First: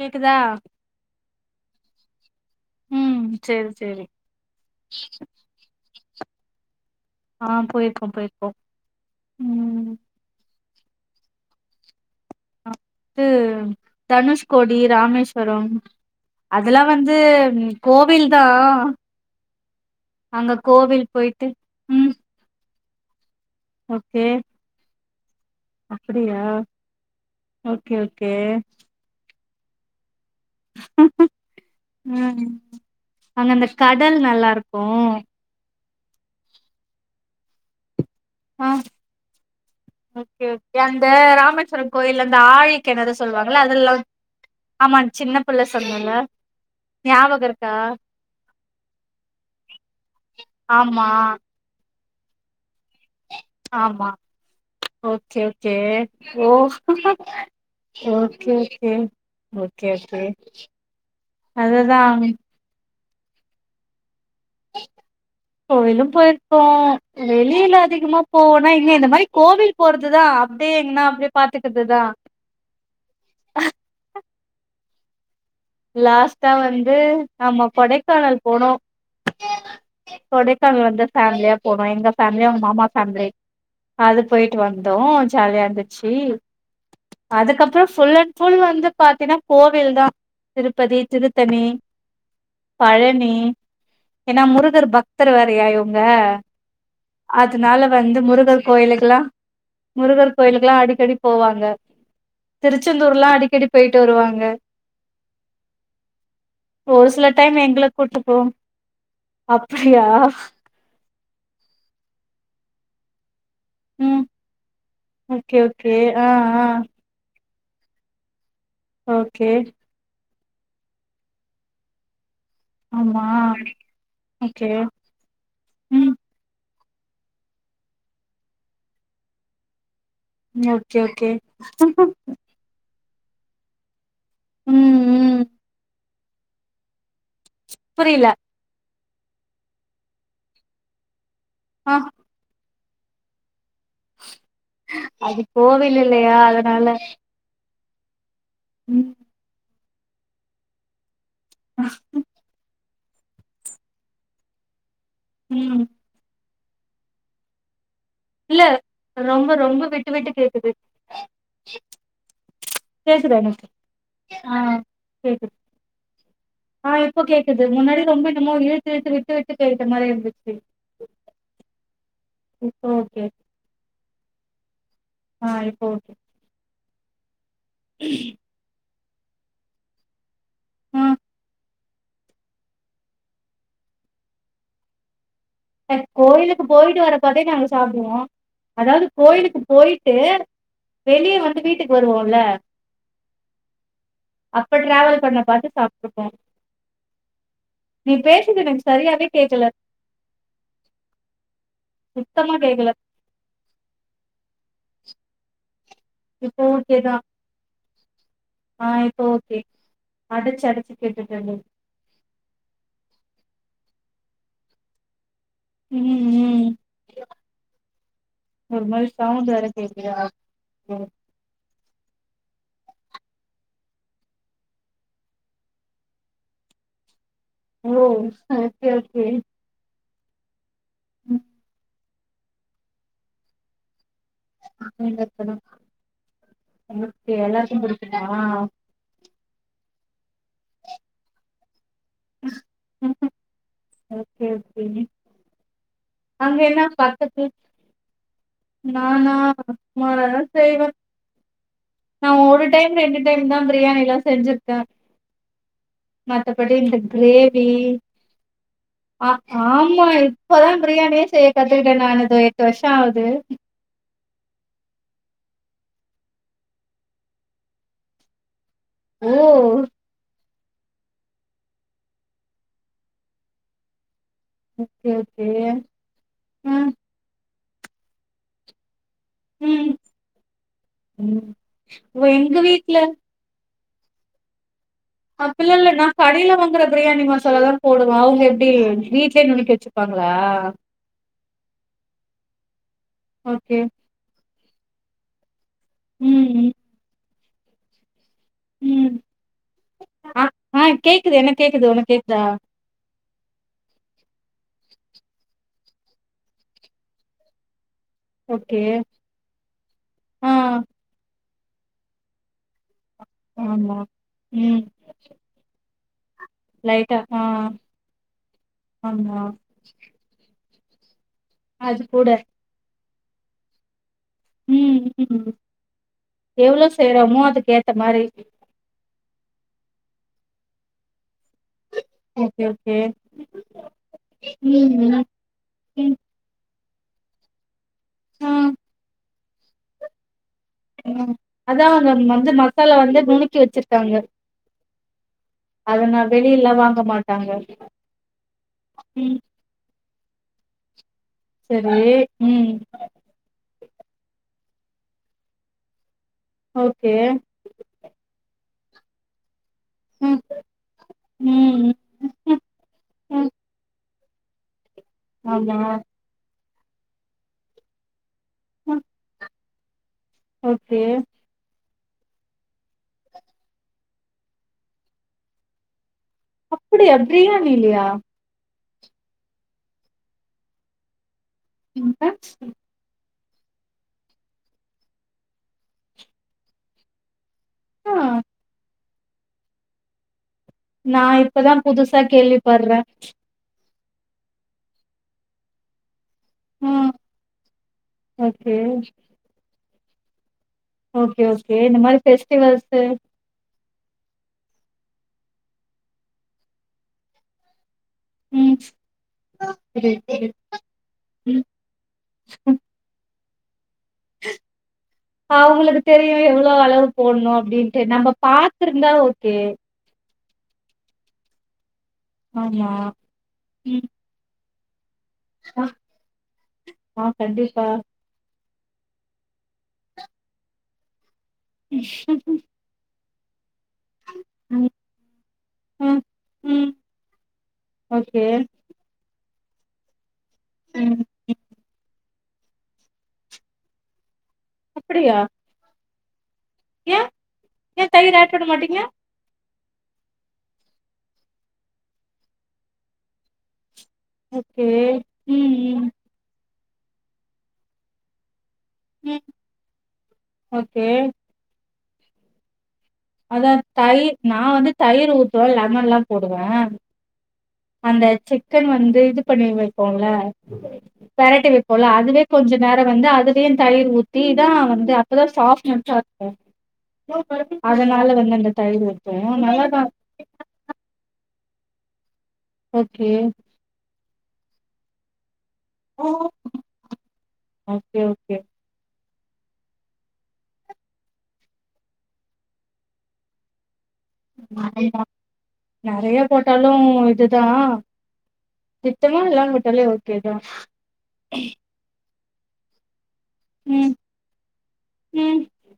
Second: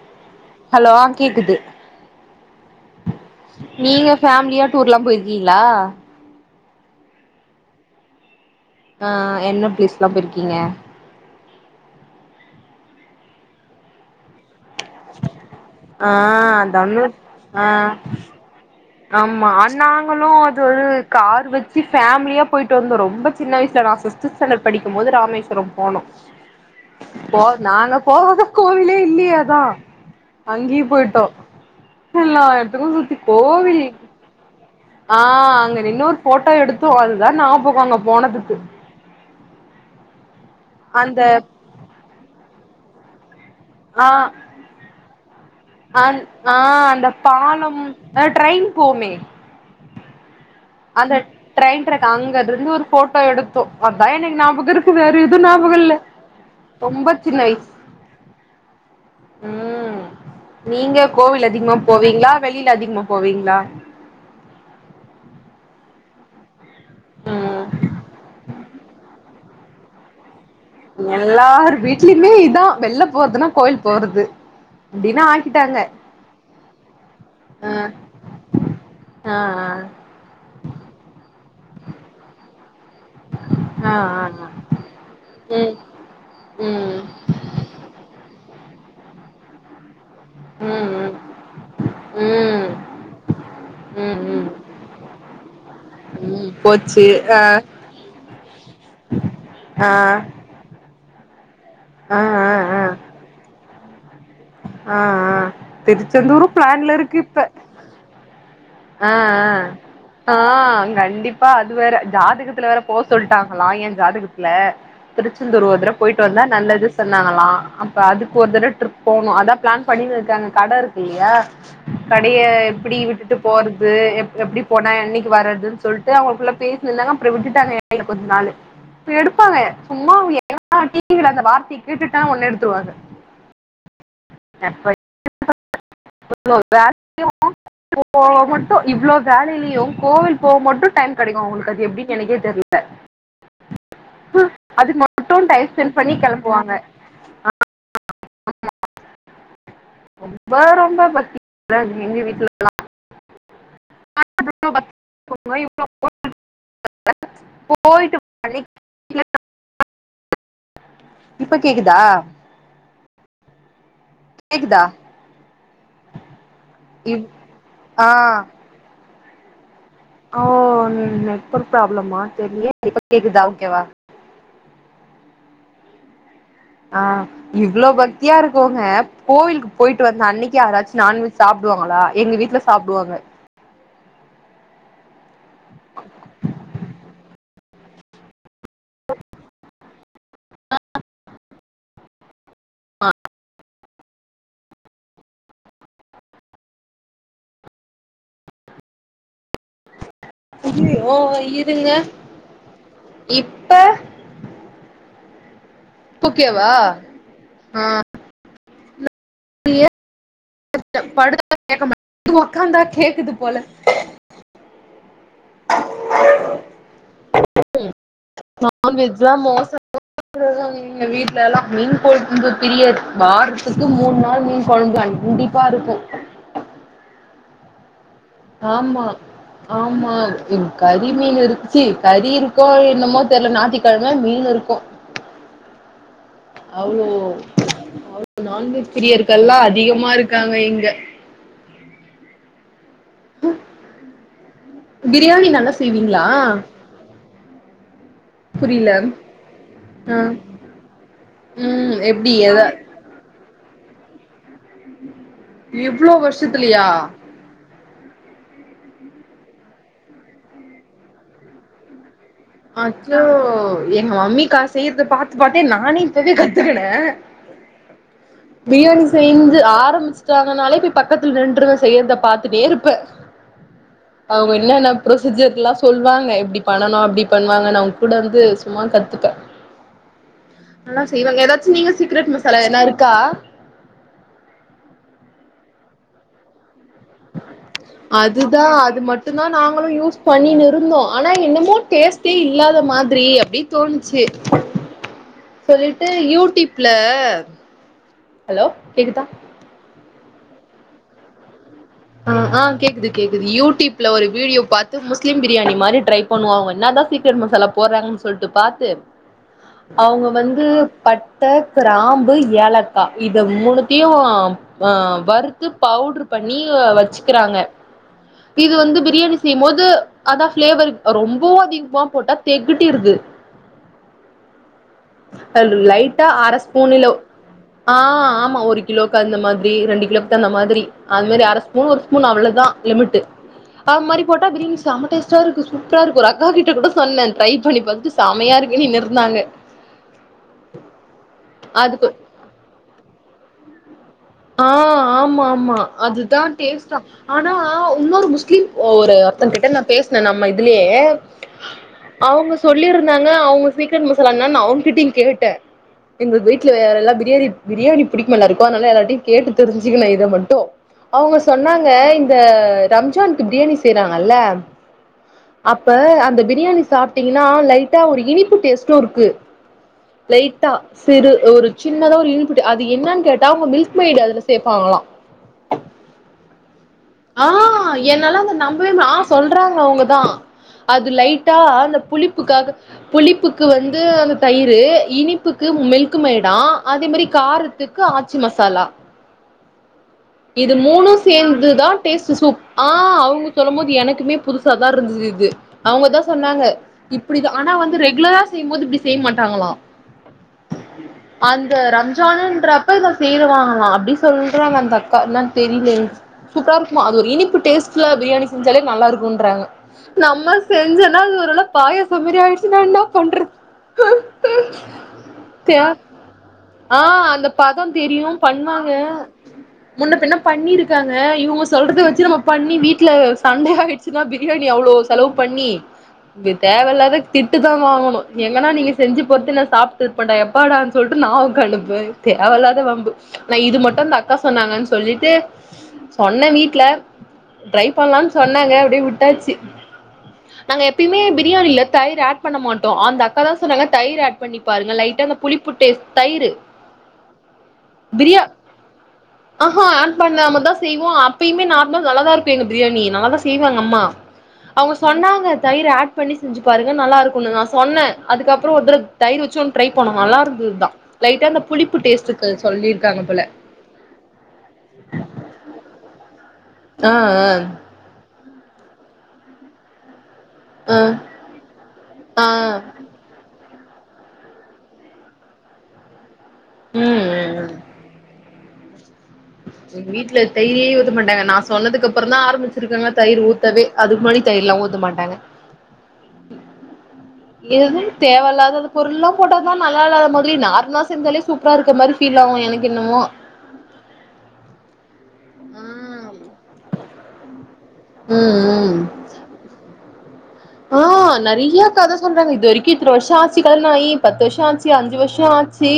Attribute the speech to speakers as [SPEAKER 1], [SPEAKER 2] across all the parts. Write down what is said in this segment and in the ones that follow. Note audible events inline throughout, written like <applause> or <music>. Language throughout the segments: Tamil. [SPEAKER 1] கேக்குதா
[SPEAKER 2] ஹலோ கேக்குது
[SPEAKER 1] ம் சேரி சேரி
[SPEAKER 2] நீங்க ஃபேமிலியா டூர்லா போயிருக்கீங்களா
[SPEAKER 1] ஆ போயிர்க்கோ போயிர்க்கோ
[SPEAKER 2] என்ன ப்ளேஸ்லா போயிருக்கீங்க
[SPEAKER 1] தூ தனுஷ் கொடி ராமேஸ்வரம்
[SPEAKER 2] ஆ
[SPEAKER 1] அதெல்லா
[SPEAKER 2] தனு
[SPEAKER 1] வந்து
[SPEAKER 2] ஆ
[SPEAKER 1] கோவில்தா
[SPEAKER 2] ஆமா அ நாங்களு அது ஒரு
[SPEAKER 1] போயிட்டு
[SPEAKER 2] காரு வெச்சி
[SPEAKER 1] ம்
[SPEAKER 2] ஃபேமிலியா போயிட்டு வந்தோ ரொம்ப சின்ன வயசல நா
[SPEAKER 1] ஓகே
[SPEAKER 2] ஃபிப்த்து ஸ்டாண்டட் படிக்கும் போது ராமேஸ்வரம் போனு
[SPEAKER 1] அப்டியா
[SPEAKER 2] ப்போ
[SPEAKER 1] ஓகே
[SPEAKER 2] நாங்க
[SPEAKER 1] ஓகே
[SPEAKER 2] போவாத கோவிலே இல்லியே அதா அங்கியு போய்ட்டோ எல்லா எடத்துக்கு சுத்தி கோவில்
[SPEAKER 1] த நல்லா இருக்
[SPEAKER 2] ஆ அங்க நின்னொர் ஃபோட்டோ எடுத்தோ அதுதா நாபகோ அங்க போனதுக்
[SPEAKER 1] ஆ ஓகே ஓகே அந்த ராமேஸ்வரன் கோயில் அந்த ஆழி கெணறு சொல்லுவாங்களா அதெல்லா
[SPEAKER 2] ஆ
[SPEAKER 1] ஆமா சின்ன பிள்ள சொன்னல்ல
[SPEAKER 2] அந் ஆ அந்த
[SPEAKER 1] ஞாபக இருக்கா
[SPEAKER 2] பாலம் அ ட்ரெயின் போமே
[SPEAKER 1] ஆமா
[SPEAKER 2] அந்த ட்ரெயின் ட்ரக் அங்க இருந்து ஒரு போட்டோ எடு போ அ
[SPEAKER 1] ஆமா
[SPEAKER 2] பயனிங் ஞாபக இருக்கு வேற எது
[SPEAKER 1] ஓகே ஓகே
[SPEAKER 2] ஞாபக இல்ல
[SPEAKER 1] ஓ
[SPEAKER 2] ரொம்ப சின்ன வய்ஸ்
[SPEAKER 1] ஓகே ஓகே ஓகே ஓகே அதுதா
[SPEAKER 2] கீழ அதிகமா போவீங்களா
[SPEAKER 1] கோயிலு போயிருக்கோ
[SPEAKER 2] ம்
[SPEAKER 1] வெளியில அதிகமா போ ன இங்க இந்த மாரி கோவில் போறதுதா அப்டியே எங்கன்னா அப்டியே
[SPEAKER 2] எல்லார்
[SPEAKER 1] பாத்துக்கறதுதா
[SPEAKER 2] வீட்லயுமே இதா வெள்ள போற்துன்னா கோயில் போறது அப்படின்னா
[SPEAKER 1] லாஸ்டா வந்து ஆமா
[SPEAKER 2] ஆ
[SPEAKER 1] கொடைக்கானல் போனோ
[SPEAKER 2] ஆ
[SPEAKER 1] கொடைக்கானல் வந்து ஃபேமிலியா போனோ எங்க ஃபேமிலியு அவங்க மாமா சந்தை
[SPEAKER 2] ஆ ஆ
[SPEAKER 1] அது
[SPEAKER 2] ஆ
[SPEAKER 1] போயிட்டு வந்தோ ஜாலியா
[SPEAKER 2] ம்
[SPEAKER 1] இருந்து சி
[SPEAKER 2] ம்
[SPEAKER 1] அதுக்கப்புறம் ஃபுல் அண் ஃபுல் வந்து பாத்தீன்னா கோவில் தா திருப்பதி
[SPEAKER 2] ம் ம்
[SPEAKER 1] திருத்தணி பழனி
[SPEAKER 2] ம் ம்
[SPEAKER 1] ஏன்னா
[SPEAKER 2] ம்
[SPEAKER 1] முருகர் பக்தர் வேறயா இவுங்க
[SPEAKER 2] ம் போச்சு ஆ
[SPEAKER 1] அதனால வந்து முருகர் கோயிலுக்கெல்லா
[SPEAKER 2] ஆ
[SPEAKER 1] முருகர் கோயிலுக்கெல்லா அடிக்கடி போவாங்க
[SPEAKER 2] ஆ ஆ
[SPEAKER 1] திருச்செந்தூர்லா அடிக்கடி போயிட்டு வருவாங்க
[SPEAKER 2] அ அ திருச்செந்தூரு
[SPEAKER 1] ஒரு சில டைம்மு எங்கள கூட்டுப்போவாங்
[SPEAKER 2] அ அ ஆ கண்டிப்பா அது வேற ஜாதகத்துல வேற போ சொல்ட்டாங்களா எ
[SPEAKER 1] ம்
[SPEAKER 2] ஜாதகத்துல
[SPEAKER 1] ஓகே
[SPEAKER 2] திருச்செந்தூர் ஒரு தட
[SPEAKER 1] ஓகே
[SPEAKER 2] போயிட்டு
[SPEAKER 1] ஆ
[SPEAKER 2] வந்தா
[SPEAKER 1] ஆ
[SPEAKER 2] நல்லது சொன்னாங்கலா அப்ப அதுக்கு ஒரு தட ட்ரிப் போணு
[SPEAKER 1] ஓகே
[SPEAKER 2] அதா பிளான் பணிகள் காண கட இருக்கு இல்லையா கடைய எப்படி
[SPEAKER 1] ஆமா
[SPEAKER 2] விட்டுட்டு போறது எப் எப்படி
[SPEAKER 1] ஓகே
[SPEAKER 2] போனா என்னைக்கு வர்றதுன் சொல்ட்டு
[SPEAKER 1] ம்
[SPEAKER 2] அவங்களுக்குள்ள பேசந்தாங்க அப்றோ விட்டுட்டாங்க எடையில கொஞ்ச நாளு எடுப்பாங்க சும்மா எ <inaudible>
[SPEAKER 1] ஓகே
[SPEAKER 2] டி வி
[SPEAKER 1] ஓகே
[SPEAKER 2] ல அந்த வார்த்தை கேட்டுட்டா ஒன்னே எடுத்துருவாங்க எப்ப
[SPEAKER 1] ம் ம்
[SPEAKER 2] <inaudible> ப்ரோ
[SPEAKER 1] புரியல
[SPEAKER 2] இவ்ளோ வேலையிலயு கோவில் போ மட்டு டைம் கெடைக்கு அவுங்களுக்கு அது
[SPEAKER 1] ஆ
[SPEAKER 2] எப்டின்னு என்னக்கே தெர்ல அ அதுக்கு மட்டு
[SPEAKER 1] அது
[SPEAKER 2] டைம் ஸ்பென்ட்
[SPEAKER 1] கோவில்
[SPEAKER 2] பண்ணி
[SPEAKER 1] இல்லையா
[SPEAKER 2] கெளம்புவாங்க
[SPEAKER 1] அதனால ம்
[SPEAKER 2] ரொம்ப ரொம்ப பக்தி <unintelligible> எங்க வீட்லல்லா
[SPEAKER 1] ம்
[SPEAKER 2] <inaudible> போயிட்டு
[SPEAKER 1] இல்ல ரொம்ப ரொம்ப விட்டு விட்டு கேக்குது
[SPEAKER 2] இப்ப கேக்குதா
[SPEAKER 1] கேக்குதாங்க
[SPEAKER 2] கேக்குதா
[SPEAKER 1] ஆ இப்ப
[SPEAKER 2] இவ்
[SPEAKER 1] கேக்குது முன்னாடி
[SPEAKER 2] ஆ
[SPEAKER 1] ரொம்ப என்னமோ இழுத்து இழுத்து விட்டு விட்டு கேக்குற மாரி இரு
[SPEAKER 2] ஓ நெட்ஒர்க் ப்ராப்ளமா தெரிலியே இப்ப கேக்குதா ஓகே வா
[SPEAKER 1] ஆ இப்போ ஓகே
[SPEAKER 2] ஆ இவ்ளோ பக்தியா இருக் கோங்க கோவிலுக்கு போயிட்டு வந்த அன்னைக்கி யாராச்சு
[SPEAKER 1] ஆ
[SPEAKER 2] நான்வெஜ் சாப்டுவாங்களா எங்க வீட்ல சாப்டுவாங்க
[SPEAKER 1] ஏ கோயிலுக்கு போயிட்டு வரப்பவே நாங்க சாப்டுவோ அதாவ்து கோயிலுக்கு போயிட்டு வெளிய வந்து வீட்டுக்கு வருவோல்ல அப்ப ட்ராவல் பண்ண பாத்து சாப்ட்டுப்போ நீ பேசுற்து எனக்கு சரியாவே கேக்கல
[SPEAKER 2] ஐயியோ இருங்க
[SPEAKER 1] சுத்தமா கேக்கல
[SPEAKER 2] இப்ப
[SPEAKER 1] இப்ப
[SPEAKER 2] ஓகேவா
[SPEAKER 1] ஓகேதா
[SPEAKER 2] ஆ
[SPEAKER 1] ஆ ஓகே அடச்சி அடச்சி கேட்டுட்டு <unintelligible>
[SPEAKER 2] இது ஒக்காந்தா கேக்குது போல
[SPEAKER 1] ம் ம் ஒரு மாரி
[SPEAKER 2] நான்வெஜ்லா
[SPEAKER 1] சவுண்ட் வேற கேக்குது
[SPEAKER 2] <inaudible> எங்க வீட் நாலா மீன் கொழும்பு பிரியர் வாரத்துக்கு மூண் நாள் மீன் கொழும்பு கண்டிப்பா இருக்கு
[SPEAKER 1] மோம்ஸ்
[SPEAKER 2] ஆம்மா ஆம்மா கறி மீன் இருன்ச்சி கறி இருக்கோ என்னமோ தெர்ல நாத்திக்கெழம மீன் மீனுருக்கு அவ்ளோ
[SPEAKER 1] ஓகே எல்லாருக்கும் புடிக்குமா
[SPEAKER 2] அவ்ளோ நான்வெஜ் பிரியர்கள்லா அதிகமா இருக்காங்க இங்க
[SPEAKER 1] ம் ம்கூம் ஓகே ஓகே
[SPEAKER 2] வீ நல்லா செய்வீங்ளா
[SPEAKER 1] அங்க என்ன பக்கத்து
[SPEAKER 2] புரில
[SPEAKER 1] நானா
[SPEAKER 2] ஆ
[SPEAKER 1] சுமாறாதா செய்வே
[SPEAKER 2] ம் எப்டி எதா
[SPEAKER 1] ரெண்டு டைம்தா பிரியாணில்லா செஞ்சிருக்க
[SPEAKER 2] இவ்ளோ
[SPEAKER 1] மத்தபடி
[SPEAKER 2] வருஷத்துலயா
[SPEAKER 1] இந்த கிரேவி ஆ ஆம்மா இப்பதா பிரியாணியே செய்ய கத்துக்கிட்டே நானு இதோ வருஷோ
[SPEAKER 2] அச்சோ
[SPEAKER 1] ஆவுது
[SPEAKER 2] எங் மம்மிக்கா செய்றது பாத்து பாத்தே நானே இப்பவே கத்துக்குனே பிரியாணி
[SPEAKER 1] ஓ
[SPEAKER 2] செய்ந்து
[SPEAKER 1] ஓகே
[SPEAKER 2] ஆரம்பிச்சுட்டாங்கனாலே போய் பக்கத்துல நின்றுவ செய்யறத பாத்துட்டே இருப்ப அவுங்க என்னன்ன
[SPEAKER 1] ஓகே
[SPEAKER 2] ப்ரொசீஜர்ல்லா சொல்வாங்க எப்டி
[SPEAKER 1] ஆ
[SPEAKER 2] பண்ணனும் அப்டி பண்வாங்க நா அவுங் கூட இருந்து சும்மா கத்துப்பே
[SPEAKER 1] ம்
[SPEAKER 2] நல்லா செய்வாங்க
[SPEAKER 1] ம்
[SPEAKER 2] எதாச்சு நீங்க
[SPEAKER 1] ஓ
[SPEAKER 2] சீக்ரட்
[SPEAKER 1] எங்க
[SPEAKER 2] மசாலா எதனா
[SPEAKER 1] வீட்ல
[SPEAKER 2] இருக்கா
[SPEAKER 1] அப்பில்லா இல்ல நா கடைல வாங்குறதா பிரியாணி மசாலாதா போடுவ அவுங்க
[SPEAKER 2] அதுதா
[SPEAKER 1] எப்டி
[SPEAKER 2] அது மட்டுந்தா
[SPEAKER 1] வீட்லே நுனுக்கி
[SPEAKER 2] நாங்களு யூஸ்
[SPEAKER 1] வெச்சிப்பாங்களா
[SPEAKER 2] பண்ணினு இருந்தோ ஆனா என்னமோ டேஸ்டே இல்லாத மாத்ரி அப்டி
[SPEAKER 1] ஓகே
[SPEAKER 2] தோணுச்சு சொல்லிட்டு
[SPEAKER 1] ம் ம்
[SPEAKER 2] யூடிப்ல ஹலோ
[SPEAKER 1] ம்
[SPEAKER 2] கேக்குதா
[SPEAKER 1] ஆ ஆ கேக்குது எனக் கேக்குது உனக்
[SPEAKER 2] ஆ ஆ கேக்குது கேக்குது யூடிப்ல ஒரு வீடியோ பாத்து முஸ்லீம் பிரியாணி மாரி ட்ரை பண்ணுவோ அவுங்க என்னாதா சீக்ரட் மசாலா போட்றாங்கன் சொல்ட்டு
[SPEAKER 1] ஓகே
[SPEAKER 2] பாத்து அவுங்க
[SPEAKER 1] ஆ
[SPEAKER 2] வந்து பட்ட கிராம்பு ஏலக் பா இத
[SPEAKER 1] ஆமா
[SPEAKER 2] மூணுத்தியு
[SPEAKER 1] ம்
[SPEAKER 2] ஆ வறுத்து பவுட்ரு பண்ணி து
[SPEAKER 1] லைட்டா ஆ
[SPEAKER 2] வச்சுக்கிறாங்க இது வந்து பிரியாணி
[SPEAKER 1] ஆமா
[SPEAKER 2] செய்யும்போது அதா ஃப்ளேவரு ரொம்பவு
[SPEAKER 1] அது
[SPEAKER 2] அதிகமா
[SPEAKER 1] கூட
[SPEAKER 2] போட்டா தெகட்டிருது
[SPEAKER 1] ம் ம்
[SPEAKER 2] அதுல லைட்டா அர
[SPEAKER 1] எவ்ளோ
[SPEAKER 2] ஸ்பூனு இல்ல
[SPEAKER 1] செய்றோமோ அதுக்கு ஏத்த
[SPEAKER 2] ஆ
[SPEAKER 1] மாரி
[SPEAKER 2] ஆமா ஒரு கிலோக்கு அந்த மாத்ரி ரெண்டு கிலோக்கு அந்த மாத்ரி அது மாரி அர மூனு ஒரு ஸ்பூனு
[SPEAKER 1] ஓகே
[SPEAKER 2] அவ்ளதா
[SPEAKER 1] ஓகே
[SPEAKER 2] லிமட்டு அ மாரி போட்டா பிரியாணி
[SPEAKER 1] ம்
[SPEAKER 2] செம
[SPEAKER 1] ம்
[SPEAKER 2] டேஸ்டா இருக்கு சூப்பரா
[SPEAKER 1] ம்
[SPEAKER 2] இருக்கு ஒரு அக்கா கிட்ட கூட சொன்னே ட்ரை பண்ணி பாத்துட்டு
[SPEAKER 1] ஆ
[SPEAKER 2] செமையா இருக்குன்னு இருந்தாங்க
[SPEAKER 1] ம் அதா
[SPEAKER 2] அதுக்கு
[SPEAKER 1] அவுங்க வந்து மசாலா வந்து நுணுக்கி வச்சிருக்காங்க
[SPEAKER 2] ஆ ஆமா ஆமா
[SPEAKER 1] அத நா
[SPEAKER 2] அதுதா
[SPEAKER 1] வெளியல்லா
[SPEAKER 2] டேஸ்டா
[SPEAKER 1] வாங்க மாட்டாங்க
[SPEAKER 2] ஆனா உன்னொரு முஸ்லீம் ஒரு
[SPEAKER 1] ம்
[SPEAKER 2] ஒர்த்தன் கிட்ட பேஸ்ன நம்ம இதுலே
[SPEAKER 1] சரி
[SPEAKER 2] அவுங்க
[SPEAKER 1] ம்
[SPEAKER 2] சொல்லி இருக் என்னங்க அவுங்க சீக்ரட் மசாலா என்னன் அவுங் கிட்டயு கேட்டே எங்க வீட்ல வேற எல்லா
[SPEAKER 1] ஓகே
[SPEAKER 2] பிரியாணி பிரியாணி பிடிக்குமா எல்லாருக்கு அனால எல்லார்கிட்டயு கேட்டு தெரிஞ்சுக்கணு இத
[SPEAKER 1] ம்
[SPEAKER 2] மட்டு அவுங்க
[SPEAKER 1] ம்
[SPEAKER 2] சொன்னாங்க
[SPEAKER 1] ம்
[SPEAKER 2] இந்த
[SPEAKER 1] ம்
[SPEAKER 2] ரம்ஜான்க்கு
[SPEAKER 1] ம்.
[SPEAKER 2] பிரியாணி செய்றா நல்ல
[SPEAKER 1] ஆமா
[SPEAKER 2] அப்ப அந்த பிரியாணி சாப்ட்டீங்கன்னா லைட்டா ஒரு இனிப் பு டேஸ்ட்டு
[SPEAKER 1] ம்
[SPEAKER 2] இருக்கு லைட்டா
[SPEAKER 1] ஓகே
[SPEAKER 2] சிறு ஒரு சின்னதா ஒரு இனிப்பு டே அது என்னன் கேட்டா அவங்க மில்க் மெய்டு அதுல சேப்பாங்களா
[SPEAKER 1] அப்படியா
[SPEAKER 2] ஆ
[SPEAKER 1] பிரியாணிலயா
[SPEAKER 2] என்னால அத நம் பயும் ஆ சொல்றாங்க அவுங்க தா அது லைட்டா அந்த
[SPEAKER 1] ம்.
[SPEAKER 2] புளிப்புக்காக புளிப்புக்கு வந்து அந்த தயிரு இனிப்புக்கு மில்க்கு மேடா அதே மாரி கார துக்கு
[SPEAKER 1] ஆ
[SPEAKER 2] ஆச்சி மசாலா இது மூணு
[SPEAKER 1] நா இப்பதா
[SPEAKER 2] சேந்துதா
[SPEAKER 1] புதுசா
[SPEAKER 2] டேஸ்டு சூப் ஆ
[SPEAKER 1] கேள்விப்பட்றே
[SPEAKER 2] அவுங்க சொல்லும் போது எனக்குமே புதுசா தா இருந்தது இது அவுங்கதா சொன்னாங்க
[SPEAKER 1] ம்
[SPEAKER 2] இப்டிதா ஆனா வந்து ரெகுலரா
[SPEAKER 1] ஓகே
[SPEAKER 2] செய்யும்போது இப்டி செய்ய மாட்டாங்களா
[SPEAKER 1] ஓகே
[SPEAKER 2] அந்த
[SPEAKER 1] ஓகே இந்த மாரி
[SPEAKER 2] ரம்ஜானுன்றப்ப
[SPEAKER 1] ஃபெஸ்டிவல்ஸு
[SPEAKER 2] இத சேருவாங்லா அப்டி சொல்றாங்க அந்த அக்கா என்னான் தெரில எனக்கு சூப்பரா இருக்குமா அது ஒரு இனிப்பு டேஸ் சிம்பிளா பிரியாணி
[SPEAKER 1] ம்
[SPEAKER 2] செஞ்சாலே நல்லா இருக்குன்றாங்க
[SPEAKER 1] புரியுது
[SPEAKER 2] நம்ம
[SPEAKER 1] புரியுது
[SPEAKER 2] செஞ்சோன்னா அது ஒரு வேள
[SPEAKER 1] ம்
[SPEAKER 2] பாயசோ மாரி ஆயிடுச்சுன்னா என்ன பண்றது
[SPEAKER 1] இப்போ
[SPEAKER 2] தே
[SPEAKER 1] அவங்களுக்கு தெரியு எவ்ளோ
[SPEAKER 2] ஆ
[SPEAKER 1] அளவு
[SPEAKER 2] அந்த
[SPEAKER 1] போட்ணு
[SPEAKER 2] பதம்
[SPEAKER 1] அப்டின்ட்டு நம்ம
[SPEAKER 2] தெரியு பண்ணுவாங்க
[SPEAKER 1] பாத்துருந்தா ஓகே
[SPEAKER 2] முன்ன பின்ன பண்ணிருக்காங்க இவங்க சொல்றத வச்சு நம்ம பண்ணி
[SPEAKER 1] ஆமா
[SPEAKER 2] வீட்ல சண்ட
[SPEAKER 1] ம்
[SPEAKER 2] ஆயுடுச்சுனா பின் பிரியாணி அவ்ளோ செலவு பண்ணி
[SPEAKER 1] ஆ
[SPEAKER 2] இது தேவ இல்லாத
[SPEAKER 1] ஆ,
[SPEAKER 2] திட்டு தா
[SPEAKER 1] கண்டிப்பா
[SPEAKER 2] வாங்கணு எங்கன்னா நீங்க செஞ்சு பொறுத்து நா சாப்ட்டு இருப்பேண்டா எப்பாடான் சொல்ட்டு நா உக்கானுப்பே தேவ இல்லாத வம்பு நா இது மட்டு அந்த அக்கா சொன்னாங்கன்
[SPEAKER 1] ம்
[SPEAKER 2] லிட்டு
[SPEAKER 1] ம்
[SPEAKER 2] சொன்னே வீட்ல
[SPEAKER 1] ம்
[SPEAKER 2] ட்ரை பண்லான்
[SPEAKER 1] ஓகே
[SPEAKER 2] சொன்னாங்க ட அப்டியே விட்டாச்சு நாங்க எப்பயுமே
[SPEAKER 1] ம்
[SPEAKER 2] பிரியாணில தயிர் அட் பண்ண மாட்டோ அந்த அக்கா தா சொன்னாங்க தயிர் ஆட் பண்ணி பாருங்க லைட்டா அந்த
[SPEAKER 1] அப்டியா
[SPEAKER 2] புளிப்பு டேஸ்ட் தயிரு
[SPEAKER 1] ஏ ஏ தயிர்
[SPEAKER 2] பிரியா
[SPEAKER 1] ஆட் பண்ண மாட்டீங்க
[SPEAKER 2] ஆஹா ஆட் பண்ணாமதா செய்வோ அப்பயுமே நார்மல் நல்லாதா இருக்கு எங்க பிரியாணி நல்லாதா செய்வாங்க அம்மா
[SPEAKER 1] ஓகே
[SPEAKER 2] அவுங்க சொன்னாங்க
[SPEAKER 1] ம்
[SPEAKER 2] தயிர்
[SPEAKER 1] ம்
[SPEAKER 2] ஆட் பண்ணி செஞ்சு பாருங்க நல்லா இருக்குனு நா சொன்னே அதுக்கப்றோ ஒரு தர
[SPEAKER 1] ம்
[SPEAKER 2] தயிர் வச்சும் ட்ரை பண்ணோ நல்லாருந்ததுதா
[SPEAKER 1] ஓகே
[SPEAKER 2] லைட்டா அந்த புளிப்பு டேஸ்டுக்கு சொல்லிருக்காங்க போல
[SPEAKER 1] அதா தயிர் நா வந்து தயிர் ஊத்துவே லெமன்லா போடுவ
[SPEAKER 2] ஆ அ
[SPEAKER 1] அந்த சிக்கன் வந்து இது பண்ணி வைப்போம்ல
[SPEAKER 2] ஆ
[SPEAKER 1] பெரட்டி வைப்போல அதுவே
[SPEAKER 2] ஆ
[SPEAKER 1] கொஞ்சொ நேர அத வந்து அதுலயு தயிர் ஊத்தி தா வந்து அப்ப தா ஸாஃப்ட்னசா இருக்கு
[SPEAKER 2] ம் ம்
[SPEAKER 1] துல வந்து தயிர் வே
[SPEAKER 2] எங்க வீட்ல தயிரே ஊத்த மாட்டாங்க நா சொன்னதுக்கு அப்பறந்தா ஆரம்பிச்சிருக்காங்க
[SPEAKER 1] ஓகே
[SPEAKER 2] தயிர் ஊத்தவே அதுக்கு முன்னாடி தயிர்லா ஊத்த மாட்டாங்க
[SPEAKER 1] ஓ
[SPEAKER 2] எது தேவயில்லாதது பொருள்லா போட்டா தா நல்லா இல்லாத மாதிரி நார்மலா செஞ்சாலே சூப்பரா இருக்க மாரி ஃபீல் ஆகு எனக்கு என்னமோ
[SPEAKER 1] <unintelligible> நெறைய
[SPEAKER 2] ஆ
[SPEAKER 1] போட்டாலு இதுதா
[SPEAKER 2] ம் ம்
[SPEAKER 1] திட்டமா எல்லாமே போட்டாலே ஓ கேதா
[SPEAKER 2] ஆ நெறைய கத சொல்றாங்க இது வரைக்கு இத்தன வருஷொ ஆ ச்சு கல்யாணாயி
[SPEAKER 1] ம்
[SPEAKER 2] பத்து வருஷோ ஆச்சு அஞ்சு வருஷோ
[SPEAKER 1] ம்
[SPEAKER 2] ஆச்சு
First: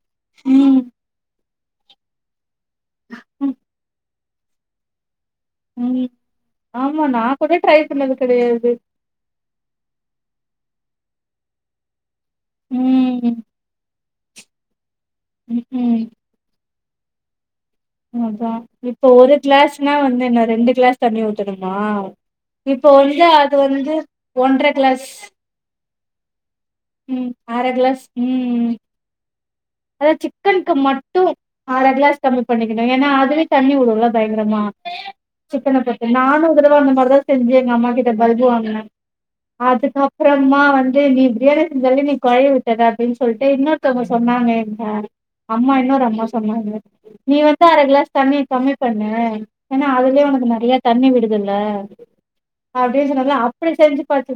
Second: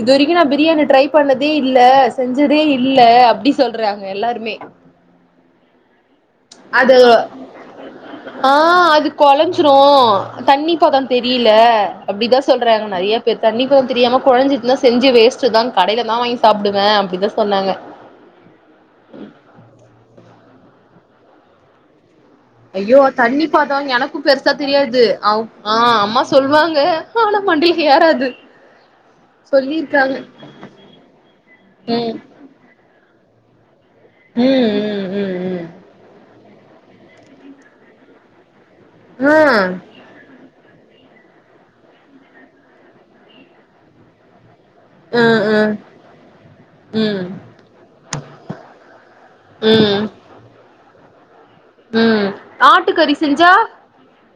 [SPEAKER 2] இது வரைக்கு நா
[SPEAKER 1] ம்
[SPEAKER 2] பிரியாணி ட்ரை பண்ண தே இல்ல செஞ்சதே இல்ல அப்டி
[SPEAKER 1] ம்
[SPEAKER 2] சொல்றாங்க எல்லாருமே
[SPEAKER 1] ம்
[SPEAKER 2] அது
[SPEAKER 1] ஆமா நா கூட ட்ரை பண்ணது
[SPEAKER 2] ஆ
[SPEAKER 1] கெடயாது
[SPEAKER 2] அது கொழஞ்சிரு தண்ணிப்பதோ தெரீல அப்டித்தா சொல்றாங்க நெறையா
[SPEAKER 1] ம்
[SPEAKER 2] பேர் தண்ணி பதோ தெரியாம கொழஞ்சுட்னா செஞ்சு வேஸ்ட் தான்
[SPEAKER 1] ம்ஹூம்
[SPEAKER 2] கடைைல நா வாங்கி சாப்டுவே அப்டிதா சொன்னாங்க
[SPEAKER 1] அதா இப்போ ஒரு கிளாஸ்னா வந்து என்ன ரெண்டு கிளாஸ் தண்ணி ஊத்தணுமா இப்போ
[SPEAKER 2] ஐயோ
[SPEAKER 1] வந்து
[SPEAKER 2] தண்ணி
[SPEAKER 1] அது
[SPEAKER 2] பதோ
[SPEAKER 1] வந்து
[SPEAKER 2] எனக்கும் பெருசா
[SPEAKER 1] ஒன்ற
[SPEAKER 2] தெரியாது
[SPEAKER 1] கிளாஸ்
[SPEAKER 2] அவ் ஆ அம்மா சொல்வாங்க
[SPEAKER 1] ம்
[SPEAKER 2] ஆனா
[SPEAKER 1] அர
[SPEAKER 2] மண்டைல
[SPEAKER 1] கிளாஸ்
[SPEAKER 2] ஏறாது
[SPEAKER 1] ம் அதா
[SPEAKER 2] சொல்லிருக்காங்க
[SPEAKER 1] சிக்கனுக்கு மட்டும் அர
[SPEAKER 2] ம்
[SPEAKER 1] கிளாஸ் கம்மி பண்ணிக்கணு ஏன்னா அதுவே தண்ணி வுடுல
[SPEAKER 2] ம்
[SPEAKER 1] பயங்கரமா
[SPEAKER 2] ம்
[SPEAKER 1] சிக்கன போட்டு நானு ஒரு தடவ அந்த மாரிதா செஞ்சு எங்க அம்மா கிட்ட பல்பு வாங்குனே
[SPEAKER 2] ம் ம் ஆ
[SPEAKER 1] அதுக்கப் அப்புறம்மா வந்து நீ பிரியாணி செஞ்சாலே நீ கொழைய விட்டற அப்டின் சொல்ட்டு இன்னொருத்தவ்ங்க சொன்னாங்க எ அ
[SPEAKER 2] ம்
[SPEAKER 1] அம்மா இன்னொரு அம்மா சொன்னாங்க
[SPEAKER 2] ம் ம்
[SPEAKER 1] நீ வந்து அர கிளாஸ் தண்ணிய கம்மி பண்ணு ஏனா
[SPEAKER 2] ம்
[SPEAKER 1] அதுலே உனக்கு நெறையா தண்ணி விடுதுல்ல
[SPEAKER 2] ம்
[SPEAKER 1] அப்டின்னு
[SPEAKER 2] ஆட்டுக்கறி
[SPEAKER 1] சொன்னாலு
[SPEAKER 2] செஞ்சா
[SPEAKER 1] அப்டி செஞ்சு பாத்து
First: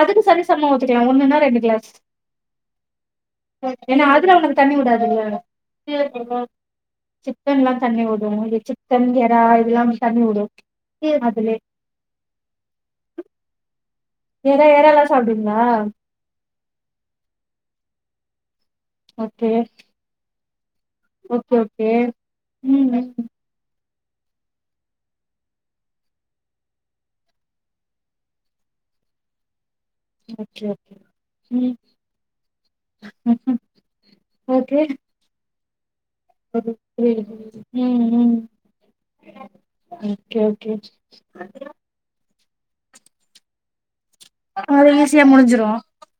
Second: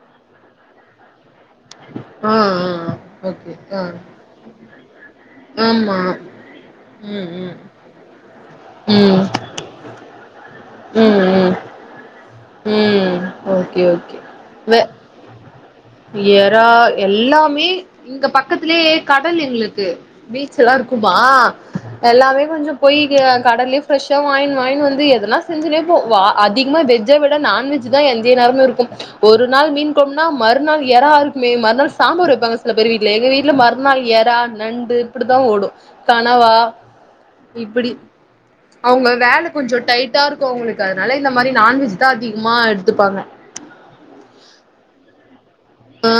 [SPEAKER 1] அதுக்கு சரிசமோ ஊத்திக்கலா ஒன்னுனா ரெண்டு கிளாஸ்
[SPEAKER 2] ஆ ஆ அ ஓகே ஆ
[SPEAKER 1] ஏனா அதுல உங்களுக் தண்ணி விடாதுல்ல
[SPEAKER 2] ஆமா
[SPEAKER 1] சீரக சம்பா
[SPEAKER 2] ம் ம்
[SPEAKER 1] சிக்கன்லா தண்ணி வுடு இ
[SPEAKER 2] ம்
[SPEAKER 1] சிக்கன் எறா இதெல்லா தண்ணி வுடு
[SPEAKER 2] ம் ம் ம் ஓகே ஓகே
[SPEAKER 1] எறா
[SPEAKER 2] வே
[SPEAKER 1] எறால்லா சாப்டுவீங்களா
[SPEAKER 2] எறா எல்லாமே இங்க பக்கத்துலே கடல்
[SPEAKER 1] ஓகே
[SPEAKER 2] எங்களுக்கு பீச்சல்லா இருக்குபா
[SPEAKER 1] ஓகே ஓகே
[SPEAKER 2] எல்லாமே கொஞ்சொம்
[SPEAKER 1] ம் ம்
[SPEAKER 2] போய்க்கியா கடலே ஃபிரஷா வாய்னு வாய்னு வந்து எதுனா செஞ்சினே போ வா அதிகமா வெஜ் ஜ விட நான்வெஜ் தா எஞ்சே நேரமு இருக்கும் ஒரு நாள் மீன் க்கும்னா
[SPEAKER 1] ஓகே
[SPEAKER 2] மறுநாள்
[SPEAKER 1] ஓகே
[SPEAKER 2] எறா இருக்குமே
[SPEAKER 1] ம்
[SPEAKER 2] மறுநாள் சம்பார் வைப்பாங்க சில பேர் வீட்ல எங்க வீட்ல
[SPEAKER 1] ம்
[SPEAKER 2] மறுநாள் எறா
[SPEAKER 1] ஓகே
[SPEAKER 2] நண்டு இப்டித்தா ஓடு கனவா
[SPEAKER 1] <unintelligible>
[SPEAKER 2] இப்டி
[SPEAKER 1] ம் ம்
[SPEAKER 2] அவங்க வேல கொஞ்சொ டைட்டா
[SPEAKER 1] ஓகே
[SPEAKER 2] இருக்கூ
[SPEAKER 1] ஓகே
[SPEAKER 2] அவங்களுக்கு அதனால இந்த மாரி நான்வெஜ் தா அதிகமா எடுத்துப்பாங்க
[SPEAKER 1] அது ஈஸியா முடிஞ்சிரூ
[SPEAKER 2] ஆ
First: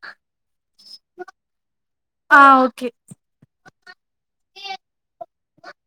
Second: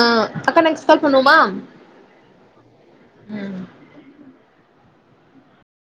[SPEAKER 2] அக்கா நெக்ஸ்ட் கால் பண்ணுவேமா
[SPEAKER 1] ஆ ஓகே